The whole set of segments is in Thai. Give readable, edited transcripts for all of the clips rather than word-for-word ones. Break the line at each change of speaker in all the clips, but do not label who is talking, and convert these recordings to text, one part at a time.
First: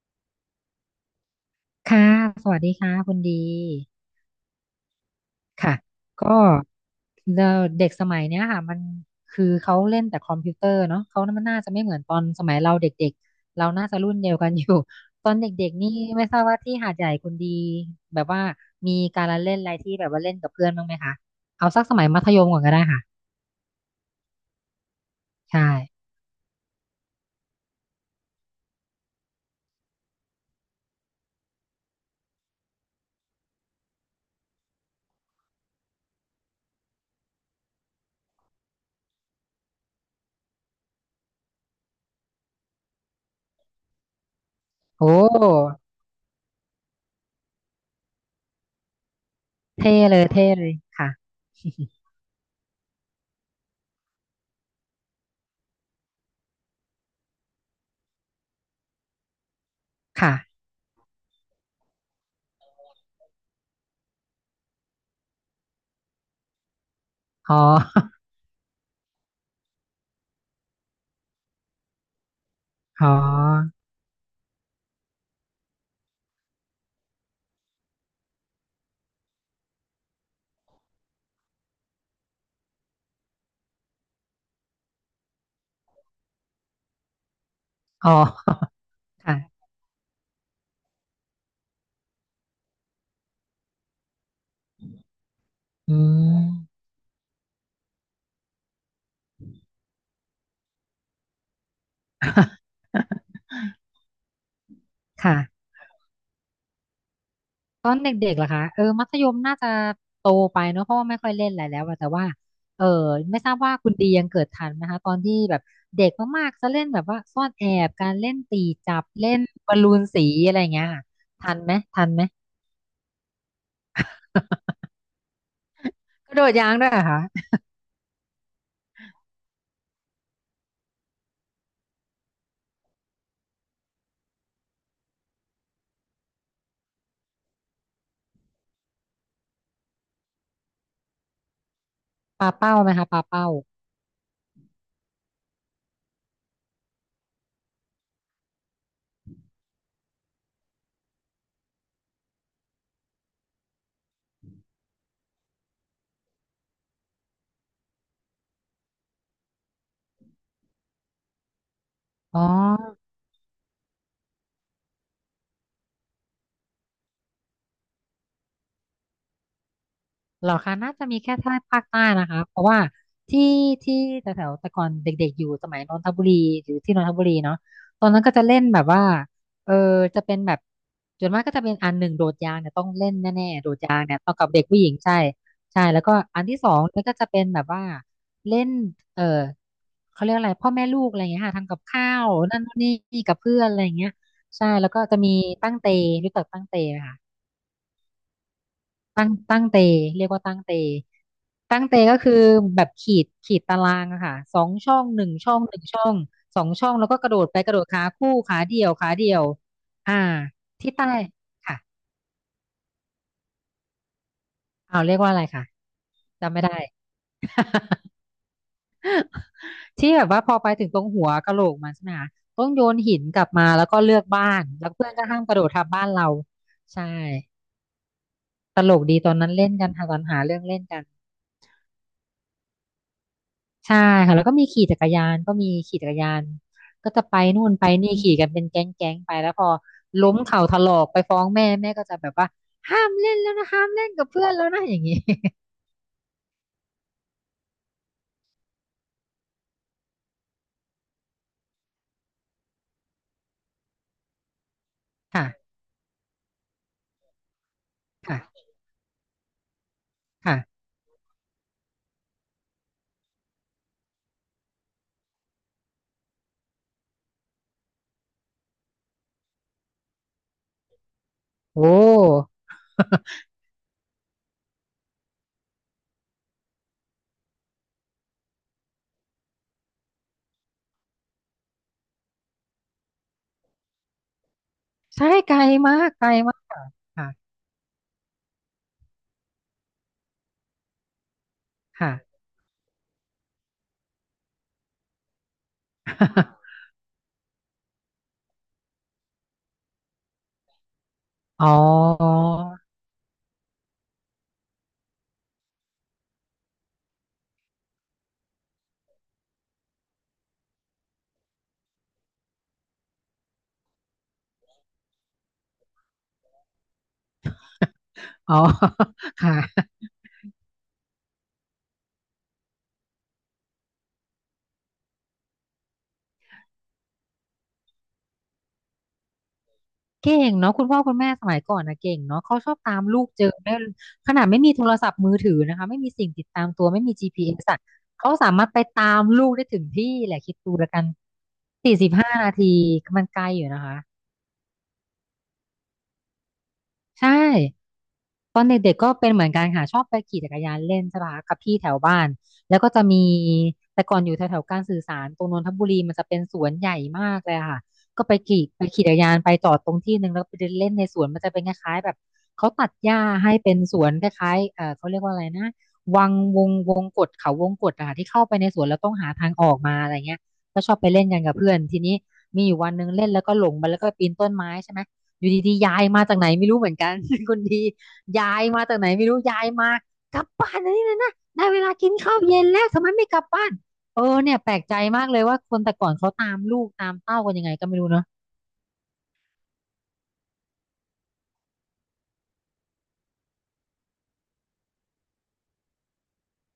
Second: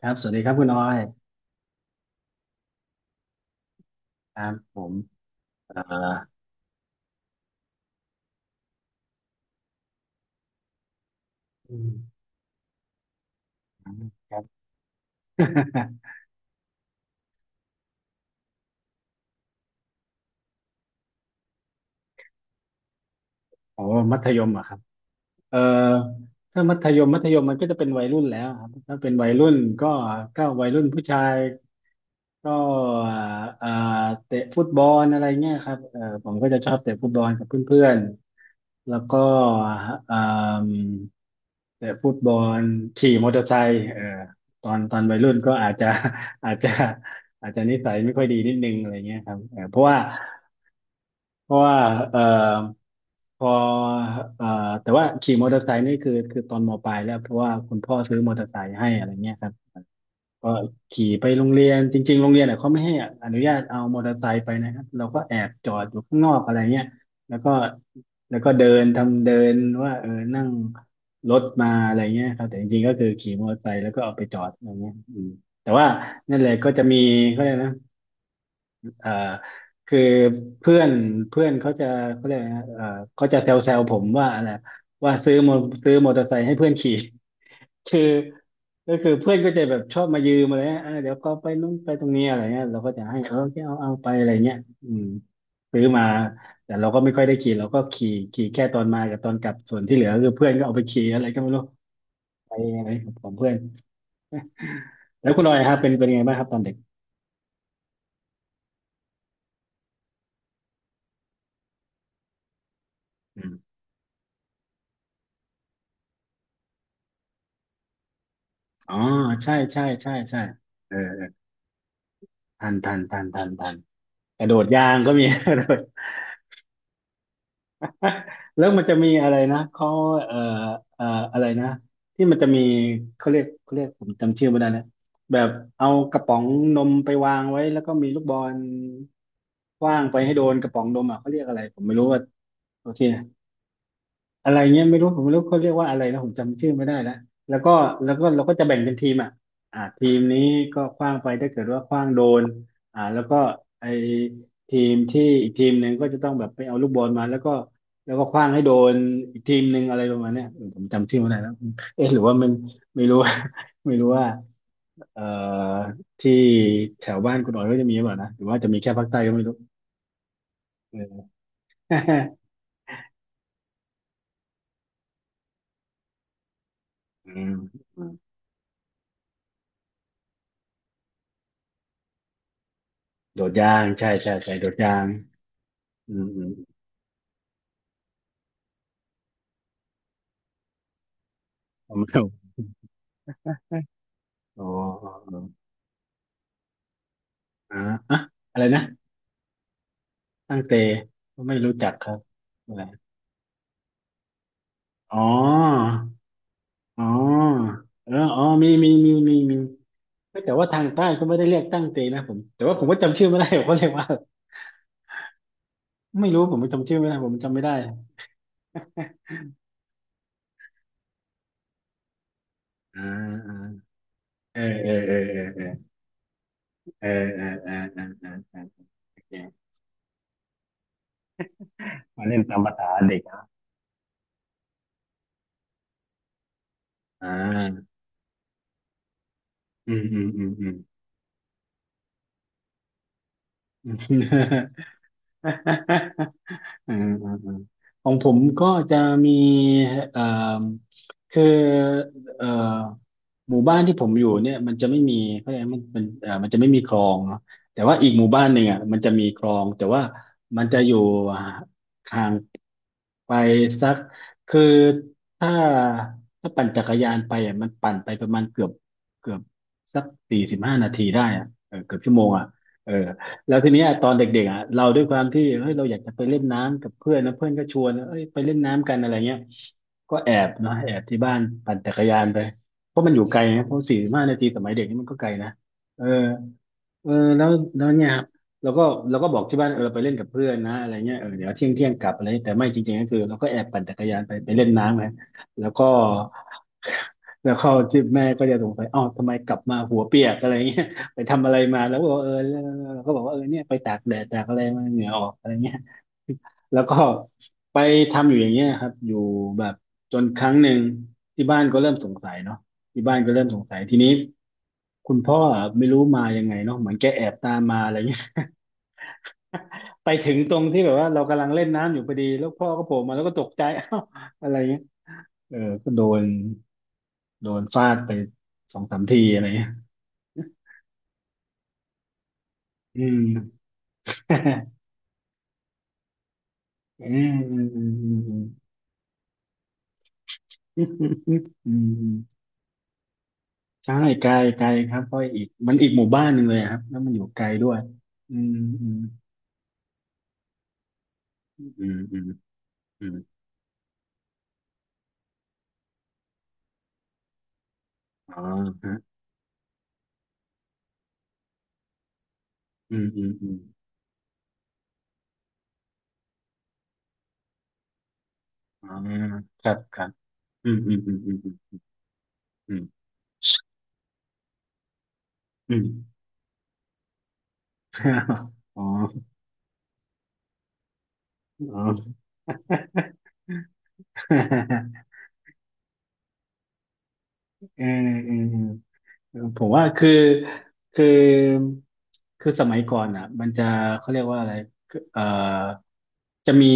ครับ สวัสดีครับคุณออย
ค่ะสวัสดีค่ะคุณดี
ครับผม
ค่ะ
เอ่อ
ก็เดเด็กสมัยเนี้ยค่ะมันคือเขาเล่นแต่คอมพิวเตอร์เนาะเขามันน่าจะ
อื
ไม่เหมือนตอ
ม
นสมัยเราเด็กๆเราน่าจะรุ่นเดี
ค
ยว
รับ
กันอยู่ ตอนเด็ก ๆนี่ไม่ทราบว่าที่หาดใหญ่คุณดีแบบว่ามีการละเล่นอะไรที่แบบว่าเล่นกับเพื่อนบ้างไหมคะเอาสักสมัยมัธยมก่อนก็ได้ค่ะ
โอ้ มัธยมเหรอะครับเอ่อ
ใช่
ถ้ามัธยมมันก็จะเป็นวัยรุ่นแล้วครับถ้าเป็นวัยรุ่นก็ก็วัยรุ่นผู้ชาย ก็อ่าอ่าเตะฟุตบอลอะไรเงี้ยครับเออผมก็จะชอบเตะฟุตบอลกับเพื่อนๆแล้วก็อ่าเตะฟุตบอลขี่มอเตอร์ไซค์เออตอน
โอ้
วัยรุ่นก็อาจจะ อาจจะอาจจะนิสัยไม่ค่อยดีนิดนึงอะไรเงี้ยครับเออ
เท่เลยเท่เลยค่ะ
เพราะว่าเออพอเออแต่ว่าขี่มอเตอร์ไซค์นี่คือตอนมปลายแล้วเพราะว่าคุณพ่อซื้อมอเตอร์ไซค์ให้อะไรเงี้ยครับ
ค่ะ
ก็ขี่ไปโรงเรียนจริงๆโรงเรียนเนี่ยเขาไม่ให้อนุญาตเอามอเตอร์ไซค์ไปนะครับเราก็แอบจอดอยู่ข้างนอกอะไรเงี้ยแล้วก็
อ๋อ
แล้วก็เดินทำเดินว่าเออนั่งรถมาอะไรเงี้ยครับแต่จริงๆก็คื
อ๋อ
อขี่มอเตอร์ไซค์แล้วก็เอาไปจอดอะไรเงี้ยอืมแต่ว่านั่นแหละก็จะมีเขาเรียกนะเอ่อคือเพื่อนเพื่อนเขาจะเขาเรียกนะเขาจะแซวๆผมว่าอะไรว่าซื้อมอเตอร์ไซค์ให้เพื่อนขี่ คือ
อ๋อ
ก็คือเพื่
ค่ะ
อนก็จะแบบชอบมายืมอะไรเงี้ยเออเดี๋ยวก็ไปนู่นไปตรงนี้อะไรเงี้ยเราก็จะให้เออแค่เอาไปอะไรเงี้ยอืมซื้อ
อื
มา
ม
แต่เราก็ไม่ค่อยได้ขี่เราก็ขี่แค่ตอนมากับตอนกลับส่วนที่เหลือคือเพื่อนก็เอาไปขี่อะไรก็ไม่รู้ไปอะไรของ เพื่อนแล้ว
ค่ะ
คุณออยครับเป็นยังไงบ้างครับตอนเด็ก
ตอนเด็กๆเหรอคะเออมัธยมน่าจะโตไปเนอะเพราะว่าไม่ค่อยเล่นอะไรแล้วอะแต่ว่าเออไม่
อื
ทราบว่า
ม
คุณดียังเกิดทันไหมคะตอนที่แบบเด็กมากๆจะเล่นแบบว่าซ่อนแอบการเล่นตี
อ๋อ
จับเล่น
ใช่
บอล
ใช่
ลูน
ใช่
สี
ใช่
อะไรอย่างเงี้ย
เออ
ค่ะ
เออ
ทันไหมทันไหม
ทันทันทันทันทันกระโดด ยางก็มี กระโดด
กระโดดยางด้วยเหรอคะ
แล้วมันจะมีอะไรนะเขาเอ่อเอ่ออะไรนะที่มันจะมีเขาเรียกผมจำชื่อไม่ได้นะแบบเอากระป๋องนมไปวางไว้แล้วก็มีลูกบอลขว้างไปให้โดนกระป๋องนมอ่ะเขาเรียกอะไรผมไม่รู้ว่า
ปาเป้า
โอ
ไหม
เค
คะปาเป้า
อะไรเงี้ยไม่รู้ผมไม่รู้เขาเรียกว่าอะไรนะผมจำชื่อไม่ได้แล้วแล้วก็แล้วก็เราก็จะแบ่งเป็นทีมอ่ะอ่าทีมนี้ก็ขว้างไปถ้าเกิดว่าขว้างโดนอ่าแล้วก็ไอทีมที่อีกทีมหนึ่งก็จะต้องแบบไปเอาลูกบอลมาแล้วก็ขว้างให้โดนอีกทีมหนึ่งอะไรประมาณเนี้ยเออผมจำชื่อไม่ได้แล้วเอ๊ะหรือว่า
อ๋อ
มันไม่รู้ ว่า ไม่รู้ว่าเอ่อที่แถวบ้านคุณอ๋อยก็จะมีหรือเปล่านะหรือว่าจะมีแค่ภาคใต้ก็ไม่รู้
เหรอคะน่าจะมีแค่
เออ
ท่าภาคใต้นะคะเพราะว่าที่ที่แถวๆแต่ก่อนเด็กๆอยู่สมัยนนทบุรีอยู่ที่นนทบุ
อื
รี
ม
เนาะ
อื
ตอน
ม
นั้นก็จะเล่นแบบว่าเออจะเป็นแบบส่วนมากก็จะเป็นอันหนึ่งโดดยางเนี่ยต้องเล่น
โด
แน่
ด
ๆโด
ยา
ด
ง
ยาง
ใช่
เนี่ยต้อ
ใช่
งกับ
ใช่
เด็
โด
ก
ด
ผู้หญิง
ยาง
ใช่ใช่แล้ว
อื
ก็
มอื
อัน
ม
ที่สองมันก็จะเป็นแบบว่าเล่นเออเขาเรียกอะไรพ่อแม่ลูกอะไรอย่างเงี้ยค่ะทำกับ
ผม
ข้า
ไม่รู้
วนั่นนู่นนี่กับเพื่อนอะไรอย่างเงี้ย
อ๋อ
ใช่แล้วก็
อ๋อ
จะมี
อ๋อ
ตั้งเตรู้จักตั้งเตไหมคะ
อ่าอะอะไรนะ
ตั้งเตเรียกว่าตั้
ตั้
ง
ง
เต
เตก็ไม่รู้
ตั้ง
จัก
เต
ครั
ก็
บ
คือ
อะ
แบบ
ไร
ขีดขีดตารางอะค่ะสองช่องห
อ๋
นึ่งช่องหนึ่ง
อ
ช่องสองช่อง
อ๋อ
แล้วก็กระโดดไปกระโดดขา
เออ
คู่
อ๋อ
ขา
มี
เดี่ย
มี
วขา
มี
เดี่
มี
ยว
มี
อ่า
เอ้ยแต่ว่าทาง
ที่
ใต้
ใต้
ก็ไม่ได้เรียก
ค่ะ
ตั้งเตนะผมแต่ว่าผมก็จำชื่อไม่ได้ผมก็เรียกว่า
เอาเรียกว่าอะไรค่ะ
ไม่รู้ผ
จำไม่
ม
ได้
จำชื่อไม่ได้ผมจำไม่ได้
ที่แบบว่าพอไปถึงตรงหัวกะโหลกมันใช่ไหมคะต้องโยน
อ่า
หินกลับมาแล้วก็เลือกบ้า
อ่า
นแล้
เอ
ว
อ
เพื่อ
เออเอ
น
อ
ก็ห้ามกระ
เอ
โด
อ
ดทับบ้านเราใช่
เออเออเออเออเออ
ตลก
โอ
ดีต
เค
อนนั้นเล่นกันหาตอนหาเรื่องเล่นกัน
มาเล่นตามภาษาเด็กนะ
ใช่ค่ะแล้วก็มีขี่จักรยานก็มีขี่จักรยานก็จะ
อ่
ไปนู่น
า
ไปนี่ขี่กันเป็นแก๊งแก๊งไปแล้วพอ
อืมอืม
ล้ม
อืม
เข่า
อื
ถลอกไปฟ้องแม่แม่ก็จะแบบว่าห้ามเล่นแล้วนะห้าม
ม
เล่นกับเพื่อนแล้วนะอย่างนี้
อาอือาของผมก็จะมีเอ่อคือเอ่อหมู่บ้านที่ผมอยู่เนี่ยมันจะไม่มี เขาเรียก
ค่ะ
มันมันจะไม่มีคลองเนาะแต่ว่าอีกหมู่บ้านหนึ่ง
ค่ะ
อ่ะมันจะมีคลองแต่ว่า
ค่ะ
มันจะอยู่ห่างไปสักคือถ้าถ้าปั่นจักรยานไปอ่ะมันปั่นไปประมาณเกือบสักสี่สิบห้านาทีได้อ่ะเออ
โอ้
เกือบชั่วโมงอ่ะเออ แล้วทีเนี้ยตอนเด็กๆอ่ะเราด้วยความที่เฮ้ยเราอยากจะไปเล่นน้ำกับเพื่อนนะเพื่อนก็ชวนเอ้ยไปเล่นน้ำกันอะไรเงี้ยก็แอบเนาะแอบที่บ้านปั่นจักรยานไปเพราะมันอยู่ไกลนะเพราะสี่สิบห้านาทีสมัยเด็กนี่มันก็ไก
ใช่
ลนะ
ไกลมา
เออ
กไกลมากค่ะ
เออ
ค่ะ
แล้วแล้วเนี่ยครับเราก็เราก็บอกที่บ้านเออเราไปเล่นกับเพื่อนนะอะไรเงี้ยเออเดี๋ยวเที่ยงกลั
ค่ะ
บอะไรแต่ไม่จริงๆก็คือเราก็แอบปั่นจักรยานไปไปเล่นน้ำนะแล้วก็ แล้วเข้าที่แม่ก็จะสงสัยอ้าวทำไมกลับมาหัวเปียกอะไรเงี้ย ไปทำอะไร
อ๋
มาแล้วก็บอกว่าเออ
อ
แลราก็บอกว่าเออเนี่ยไปตากแดดตากอะไรมาเหงื่อออกอะไรเงี้ย แล้วก็ ไปทำอยู่อย่างเงี้ยครับอยู่แบบจนครั้งหนึ่งที่บ้านก็เริ่มสงสัยเนาะที่บ้านก็เริ่มสงสัยทีนี้คุณพ่อไม่รู้มายังไงเนาะเหมือนแกแอบตามมาอะไรเงี้ย
อ๋อ ค่ะ
ไปถึงตรงที่แบบว่าเรากำลังเล่นน้ำอยู่พอดีแล้วพ่อก็โผล่มาแล้วก็ตกใจ เอ้าอะไรเงี้ยเออก็โดนโดนฟาดไปสองสามทีอะไรเงี้ย
เก่งเนาะคุณพ่อคุณแม่สมัยก่อนนะเก่งเนาะเขาชอบตา
อื
มลู
ม
กเจอได้ขนาดไม่มีโทร ศัพท์มือถือนะคะไม่มีสิ่งติดตามตัวไม่
อื
มี
มอื
GPS อ
ม
สอะ
อืม
เขา
อื
สามารถไปตามลูกได้ถึงที่แหละคิดดู
มอ
แล้วกัน
ืมอื
สี่สิบ
ม
ห้านาทีมันไกลอยู่นะ
ใช่
คะ
ไกลไกลครับเพราะอีกมันอีกหมู่บ้านหนึ่งเลยครับแล้วมันอยู่
ใช่
ไกลด้วยอืม
ตอน
อื
เด็
ม
กๆก็เป็นเหมือนกันค่ะชอบไปขี่จักรยานเล่นใช่ปะคะกับ
อืม
พี่
อื
แถ
ม
วบ้านแล้วก็จะ
อื
มี
ม
แต่ก่อนอยู่แถวๆการสื่อสารตรงนนทบุรีมันจะเป็นสวนใหญ่มากเลยอะค่ะก็ไป
อ๋อ
ขี่ไป
ฮะ
ขี่จักรยานไปจอดตรงที่หนึ่งแล้วก็ไปเดินเล่นในสวนมันจะเป็นคล้ายๆแบบเขาตัด
อืม
หญ้า
อืมอื
ให้
ม
เป็นสวนคล้ายๆเขาเรียกว่าอะไรนะวังวงวงกตเขาวงกตอะค่ะที่เข้าไปในสว
อ๋
น
อ
แล้วต้องหาทางอ
ครั
อก
บ
มา
ครั
อะ
บ
ไรเงี้ย
อืม
ก็ช
อื
อ
ม
บไป
อืม
เล่นกัน
อื
กับเพื่
ม
อนทีนี้มีอ
อื
ยู่
ม
วันหนึ่งเล่นแล้วก็หลงไปแล้วก็ปีนต้นไม้ใช่ไหมอยู่
อื
ดี
ม
ๆยายมาจากไหนไม่รู้เหมือนกัน คนดี ย้าย
อ๋
มา
อ
จากไหนไม่รู้ยายมากลับบ้านนะนี่นะนะได้
อ๋
เวลากิน
อ
ข้าวเย็นแล้วทำไมไม่กลับบ้านเออเนี่ยแปลกใจ มากเลยว่าคนแต่ก่อนเขาตามลูกตามเต้ากันยังไง
เออ
ก็ไม่รู้เนาะ
เออ ผมว่าคือคือคือสมัยก่อนอ่ะมันจะเขาเรียกว่าอะไรคือจะมี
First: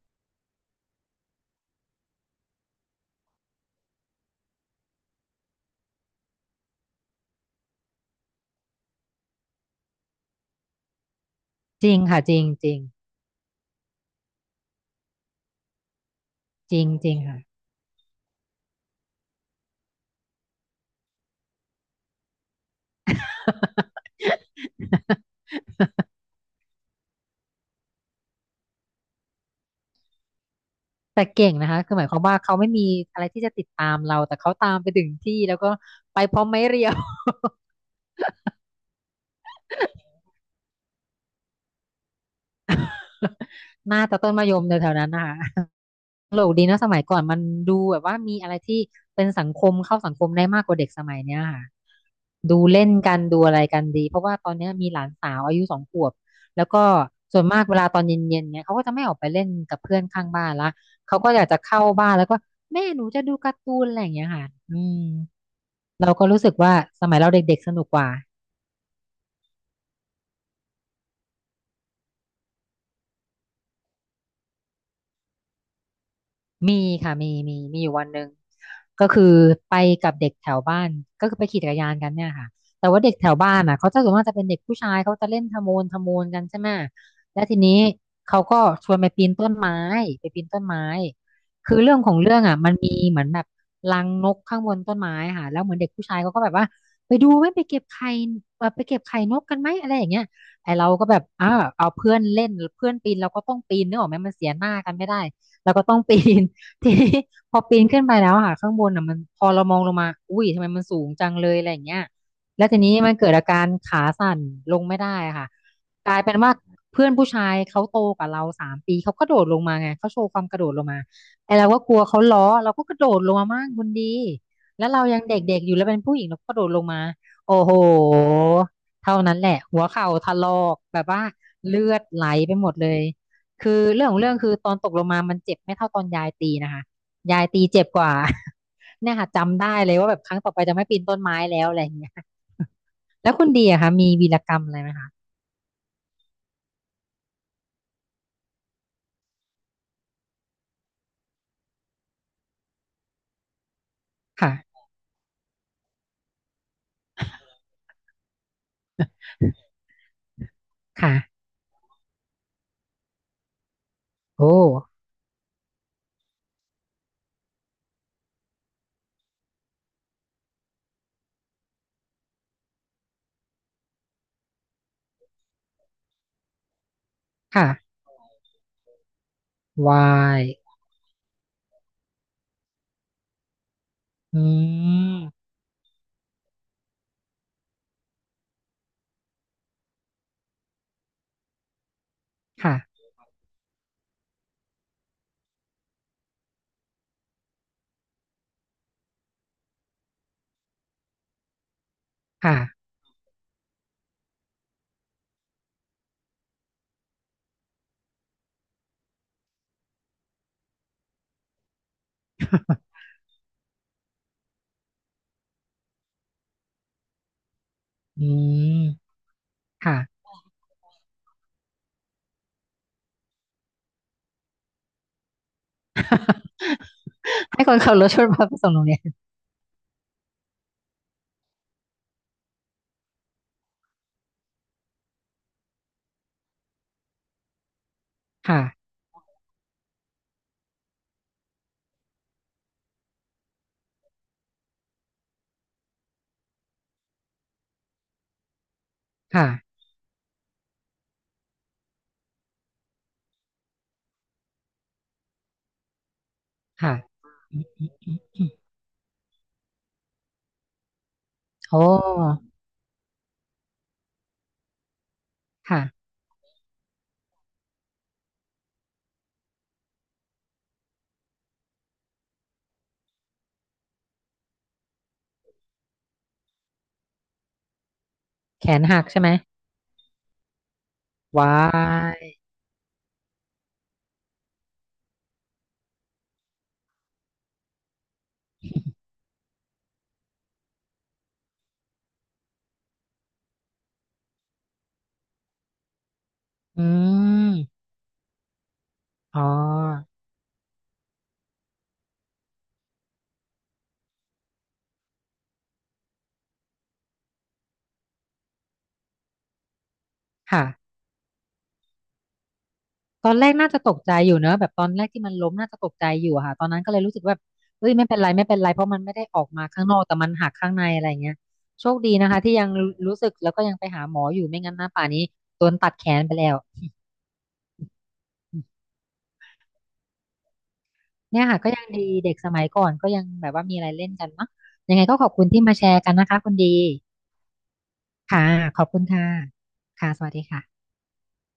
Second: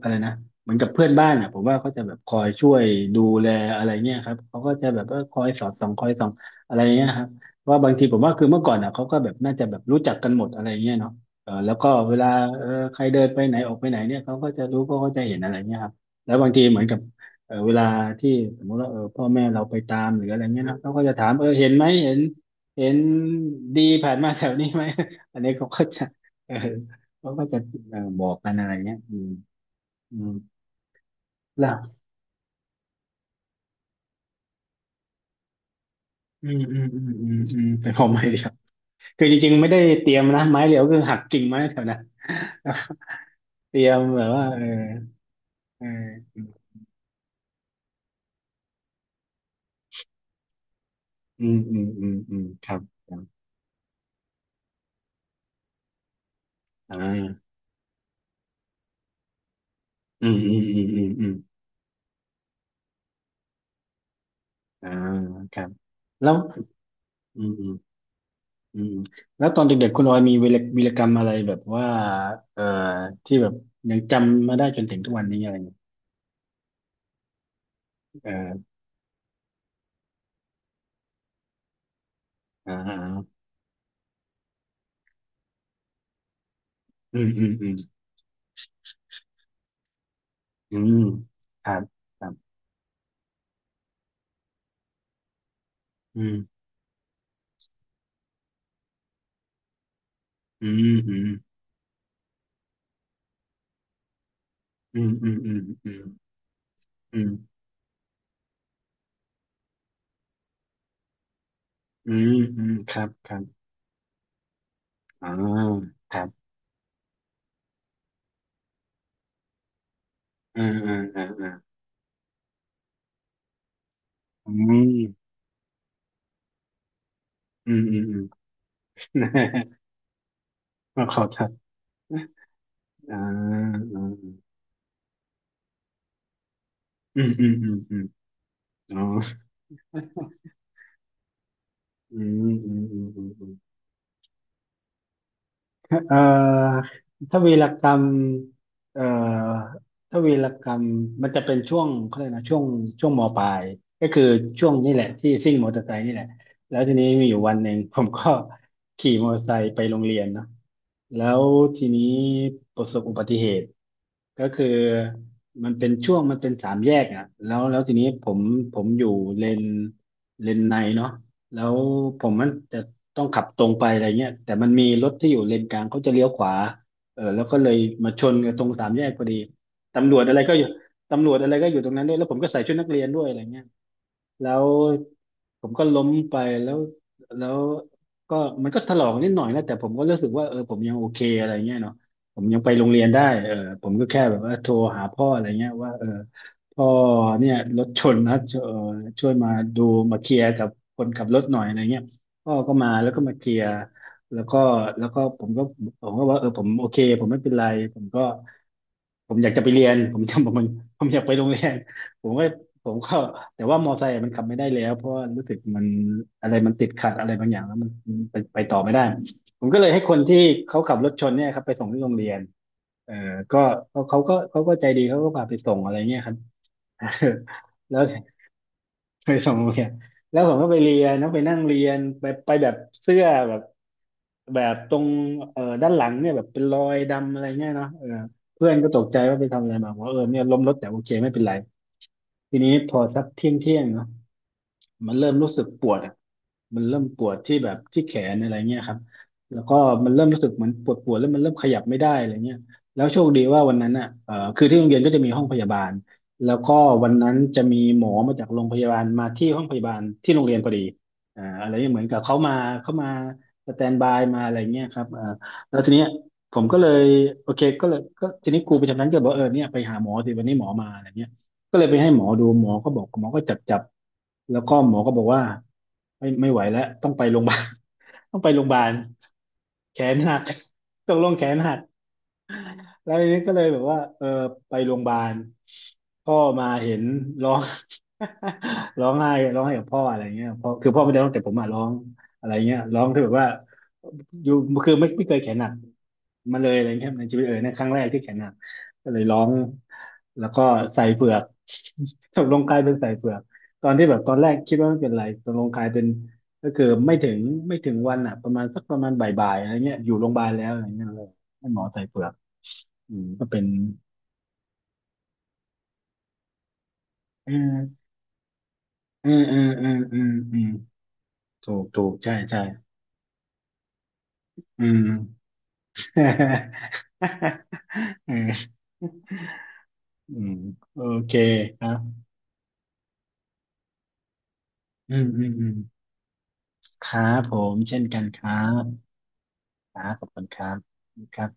อะไรนะเหมือนกับเพื่อนบ้านอ่ะผมว่าเขาจะแบบคอยช่วยดูแลอะไรเงี้ยครับเขาก็จะแบบว่าคอยสอดส่องคอยส่องอะไรเงี้ยครับว่าบางทีผมว่าคือเมื่อก่อนอ่ะเขาก็แบบน่าจะแบบรู้จักกันหมดอะไรเงี้ยเนาะเออแล้ว
จ
ก็
ริง
เว
ค่ะ
ลา
จริง
เอ
จ
อ
ริง
ใครเดินไปไหนออกไปไหนเนี่ยเขาก็จะรู้เขาก็จะเห็นอะไรเงี้ยครับแล้วบางที
จ
เหมือ
ริ
น
ง
กับ
จริงค่ะ
เออเวลาที่สมมติว่าเออพ่อแม่เราไปตามหรืออะไรเงี้ยนะเขาก็จะถามเออเห็นไหมเห็นเห็นดีผ่านมาแถวนี้ไหม อันนี้เขาก็จะเออเขาก็จะเออบอกกันอะไรเงี้ยอืมอืม
แต่เก่งนะ
แล้ว
คะคือหมายความว่าเขาไม่มีอะไรที่จะติดตามเราแต่เขาตามไปถึงที่แล้วก็ไปพร้อ
อื
ม
ม
ไม้
อื
เรี
ม
ยว
อืมอืมอืมเป็นผมไม้เดียวคือจริงๆไม่ได้เตรียมนะไม้เดียวคือหักกิ่งไม้แถวนั้น แล้วก็เตรียม
น่าจะ
แบ
ต้
บ
น
ว่า
มะย
เออ
มในแถวๆนั้นนะคะ
เอ
ตล
อ
กดีเนอะสมัยก่อนมันดูแบบว่ามีอะไรที่เป็นสังคมเข้าสังคมได้มากกว่าเด็กสมัยเนี้ย
อืม
ค่ะ
อืมอืมอืม
ดู
ครับ
เล่น
ค
กั
รั
นดู
บ
อะไรกันดีเพราะว่าตอนเนี้ยมีหลานสาวอายุ2 ขวบแล้วก็
อ่
ส่วน
า
มากเวลาตอนเย็นๆเนี่ยเขาก็จะไม่ออกไปเล่นกับเพื่อน
อื
ข้าง
ม
บ้าน
อืม
ละ
อืมอืม
เขา
อื
ก็
ม
อยากจะเข้าบ้านแล้วก็แม่หนูจะดูการ์ตูนอะไรอย่างเงี้ยค่ะอื
อ่า
ม
ครับ
เราก็
แล้ว
รู้สึกว่าสมัยเรา
อื
เด็กๆสนุก
ม
กว่า
อืมแล้วตอนเด็กๆคุณออยมีวีรกรรมอะไรแบบว่าเอ่อที่แบบยังจำมาได้จนถึงทุกวันนี้อะไรเงี้ย
มีค่ะมีมีอยู่วันหนึ่ง
เออ
ก็คือไปกับเด็กแถวบ้านก็คือไปขี่จักรยานกันเนี่ยค่ะ
อ่
แต่ว่าเด็กแถว
า
บ้านอ่ะเขาจะส่วนมากจะเป็นเด็กผู้ชายเขาจะเล่นทะโมนทะโมนกันใช่ไหม
อืม
แล้
อื
ว
ม
ที
อื
นี้
ม
เขาก็ชวนไปปีนต้นไม้ไปปีนต้น
อื
ไม้
มครั
คือ
บ
เรื่องของ
ครั
เรื่อง
บ
อ่ะมันมีเหมือนแบบรังนกข้างบนต้นไม้ค่ะแล้วเหมือนเด็กผู้ชาย
อื
เขาก็แบบ
ม
ว่าไปดูไหมไปเก็บไข่ไปเก็บไข่นกกันไหมอะไรอย่างเงี้ย
อื
ไอเรา
ม
ก็
อื
แบบ
ม
อ้าวเอาเพื่อนเล่นเพื่อนปีนเราก็ต้องปีนนึกออกไหมมันเสียหน้ากัน
อื
ไม่
ม
ได้
อืมอืม
เราก็
อื
ต้อง
ม
ปีน ทีนี้
อืม
พอปีนขึ้นไปแล้วอะค่ะข้างบนอ่ะมันพอเรามองลงมาอุ้ยทำไมมันสูงจังเลยอะไรอย่างเงี้ย
อืมอื
แล้ว
ม
ที
ค
นี้
รับ
มันเกิ
ค
ด
รับ
อาการขาสั่นลงไม่ได้
อ่า
อะค่ะก
ค
ลา
รั
ยเป็น
บ
ว่าเพื่อนผู้ชายเขาโตกว่าเรา3 ปีเขากระโดดลงมาไงเขาโชว์ความกระ
อ่า
โดดลง
อ่า
มา
อ่าอ่า
ไอเราก็กลัวเขาล้อเราก็กระโดดลงมามากคุณดี
อื
แล้ว
ม
เรายังเด็กๆอยู่แล้วเป็นผู้หญิงเราก็กระโดดลงมาโอ้
อื
โห
มอืมอืม
เท่านั้นแหละ หัวเข่าถลอกแบ
มา
บ
ขอ
ว่า
ทัก
เลือด
อ่า
ไหลไปหมดเลย
อ่
คือ
า
เรื่องของเรื่องคือตอนตกลงมามันเจ็บไม่เท่าตอนยายตีนะคะ
อืม
ยา
อื
ย
ม
ตี
อืม
เจ็บ
อื
ก
ม
ว่า
อ๋อ
เนี่ยค่ะจำได้เลยว่าแบบครั้งต่อไปจะไม่ปีนต้นไม้แล้วอะไรอย่างเงี้ย
อืมอืมอืม
แล้ว
อื
คุณ
ม
ได้ไหมคะ
เอ่อถ้าวีรกรรมเอ่อถ้าวีรกรรมมันจะเป็นช่วงเขาเรียกนะช่วงช่วงมปลายก็คือช่วง
ค่ะ
นี่แหละที่ซิ่งมอเตอร์ไซค์นี่แหละแล้วทีนี้มีอยู่วันหนึ่ง ผมก็ ขี่มอเตอร์ไซค์ไปโรงเรียนเนาะ
ค่ะ
แล้วทีนี้ประสบอุบัติเหตุก็
โอ้
คือมันเป็นช่วงมันเป็นสามแยกอ่ะแล้วทีนี้ผมอยู่เลนเลนในเนาะแล้วผมมันจะ ต้องขับตรงไปอะไรเงี้ยแต่มันมีรถที่อยู่เลนกลางเขาจะเลี้ยวขวาเออแล้วก็
ค่ะ
เลยมาชนกันตรงสามแยกพอดีตำรวจอะไรก็
why
อยู่ตำรวจอะไรก็อยู่ตรงนั้นด้วยแล้วผมก็ใส่ชุดนักเรียนด้วยอะไรเงี้ย
อื
แล้ว
ม
ผมก็ล้มไปแล้วแล้วก็มันก็ถลอกนิดหน่อยนะแต่ผมก็รู้สึกว่าเออผมยังโอเคอะไรเงี้ยเนาะผมยังไป
ค่ะ
โรงเรียนได้เออผมก็แค่แบบว่าโทรหาพ่ออะไรเงี้ยว่าเออพ่อเนี่ยรถชนนะเออช่วยมาดูมาเคลียร์กับคนขับรถหน่อยอะไรเงี้ยพ่อ
ค่ะ
ก็มาแล้วก็มาเคลียร์แล้วก็แล้วก็ผมก็ว่าเออผมโอเคผมไม่เป็นไรผมก็ ผมอยากจะไปเรียน ผมจำผมผมอยากไปโรงเรียน ผมก็ผมก็แต่ว่ามอไซค์มันขับไม่ได้แล้วเพราะว่ารู้สึกมันอะไรมันติดขัดอะไรบางอย่างแล้วมันมัน
อื
ไปไปต่
ม
อไม่ได้ผมก็เลย
ค่ะ
ให้คนที่เขาขับรถชนเนี่ยครับไปส่งที่โรงเรียนเออก็ก็เขาก็ใจดีเขาก็พาไปส่งอะไรเงี้ยครับ
ให้คน ขับ
แล้
ร
ว
ถชนพาไปส่งโรงเรียน
ไปส่งโรงเรียนแล้วผมก็ไปเรียนนะไปนั่งเรียนไปไปแบบเสื้อแบบแบบตรงด้านหลังเนี่ยแบบเป็นรอยดำอะไรเงี้ยเนาะเออ
ค่ะ
เพื่อนก็ตกใจว่าไปทำอะไรมาบอกว่าเออเนี่ยล้มรถแต่โอเคไม่เป็นไรทีนี้พอสักเที่ยงเที่ยงเนาะ มันเริ่มรู้สึกปวดอะมันเริ่มปวดที่แบบที่แขนอะไรเงี้ยครับ
ค่ะ
แล้วก็มันเริ่มรู้สึกเหมือนปวดปวดแล้วมันเริ่มขยับไม่ได้อะไรเงี้ยแล้วโชคดีว่าวันนั้นอ่ะคือที่โรงเรียนก็จะมีห้องพยาบาลแล้วก็
ค่ะ
วันนั้นจะมีหมอมา
อื
จาก
ม
โรงพยาบาลมาที่ห้องพยาบาลที่โรงเรียนพอดีอ่าอะไร
โอ
เงี้ยเหมือนกับเขา
้
มาเขามาสแตนบายมาอะไรเงี้ยครับอ่าแล้ว
ค่ะ
ทีเนี้ยผมก็เลยโอเคก็เลยก็ทีนี้ครูประจำชั้นก็บอกเออเนี่ยไปหาหมอสิวันนี้หมอมาอะไรเงี้ย ก็เลยไปให้หมอดู หมอก็บอก หมอก็จับจับ แล้วก็หมอก็บอกว่าไม่ไหวแล้วต้องไปโรงพยาบาล ต้องไปโรง
แข
พยาบา
น
ล
หักใช่ไหม
แขนหักตกลงแขนหัก
why
แล้วทีนี้ก็เลยแบบว่าเออไปโรงพยาบาลพ่อมาเห็นร้อง ร้องไห้ร้องไห้กับพ่ออะไรเงี้ยพ่อคือพ่อไม่ได้ร้องแต่ผมอะร้องอะไรเงี้ยร้องที่แบบว่าอยู่คือไม่เคยแขนหนักมาเลย อะ
อื
ไรเงี้ยในชีวิต
ม
เออในนครั้งแรกที่แขนหนักก็เลยร้อ
อ๋อ
งแล้วก็ใส่เฝือก ตกลงกลายเป็นใส่เฝือกตอนที่แบบตอนแรกคิดว่าไม่เป็นไรตกลงกลายเป็นก็คือไม่ถึงวันอ่ะประมาณสักประมาณบ่ายๆอะไรเงี้ยอยู่โรงพยาบาลแล้วอะไร
ค่ะ
เงี้ยเลยให้หมอใส่เฝือก อืม
ตอนแร
ก็
ก
เป็น
น่าจะตกใจอยู่เนอะแบบตอนแรกที่มันล้มน่าจะตกใจอยู่อะค่ะตอนนั้นก็เลยรู้สึกว่าแบบ
อืม
เอ้ยไม่เป็นไรไม่เป็นไรเพราะมันไม่ได้
อื
อ
ม
อก
อื
มา
ม
ข้า
อื
งน
ม
อกแต่
อื
มั
ม
นหัก
อืม
ข้างในอะไรเงี้ย
ถูก
โชค
ถูก
ดีนะ
ใช่
คะที่
ใช่
ยังรู้สึกแล้วก็ยังไปหาหมออยู่ไม่งั้นห
อื
น้าป่า
ม
นนี้โดนตัดแขนไปแล้ว
อืมอืมโอเค
เนี่ยค่ะก็
ค
ยัง
รับ
ดีเด็กสมัยก่อนก็ยังแบบว่ามีอะไรเล่นกันเนาะยังไง
อื
ก็ข
ม
อบ
อื
คุณ
ม
ที่
อืม
มาแชร์กันนะคะคุณดี
ครับผมเช่นกันค
ค่ะ
รั
ข
บ
อบคุณค่ะ
ครั
ค่ะ
บ
ส
ขอบ
วัส
คุ
ดี
ณครับ
ค่ะ
ครับ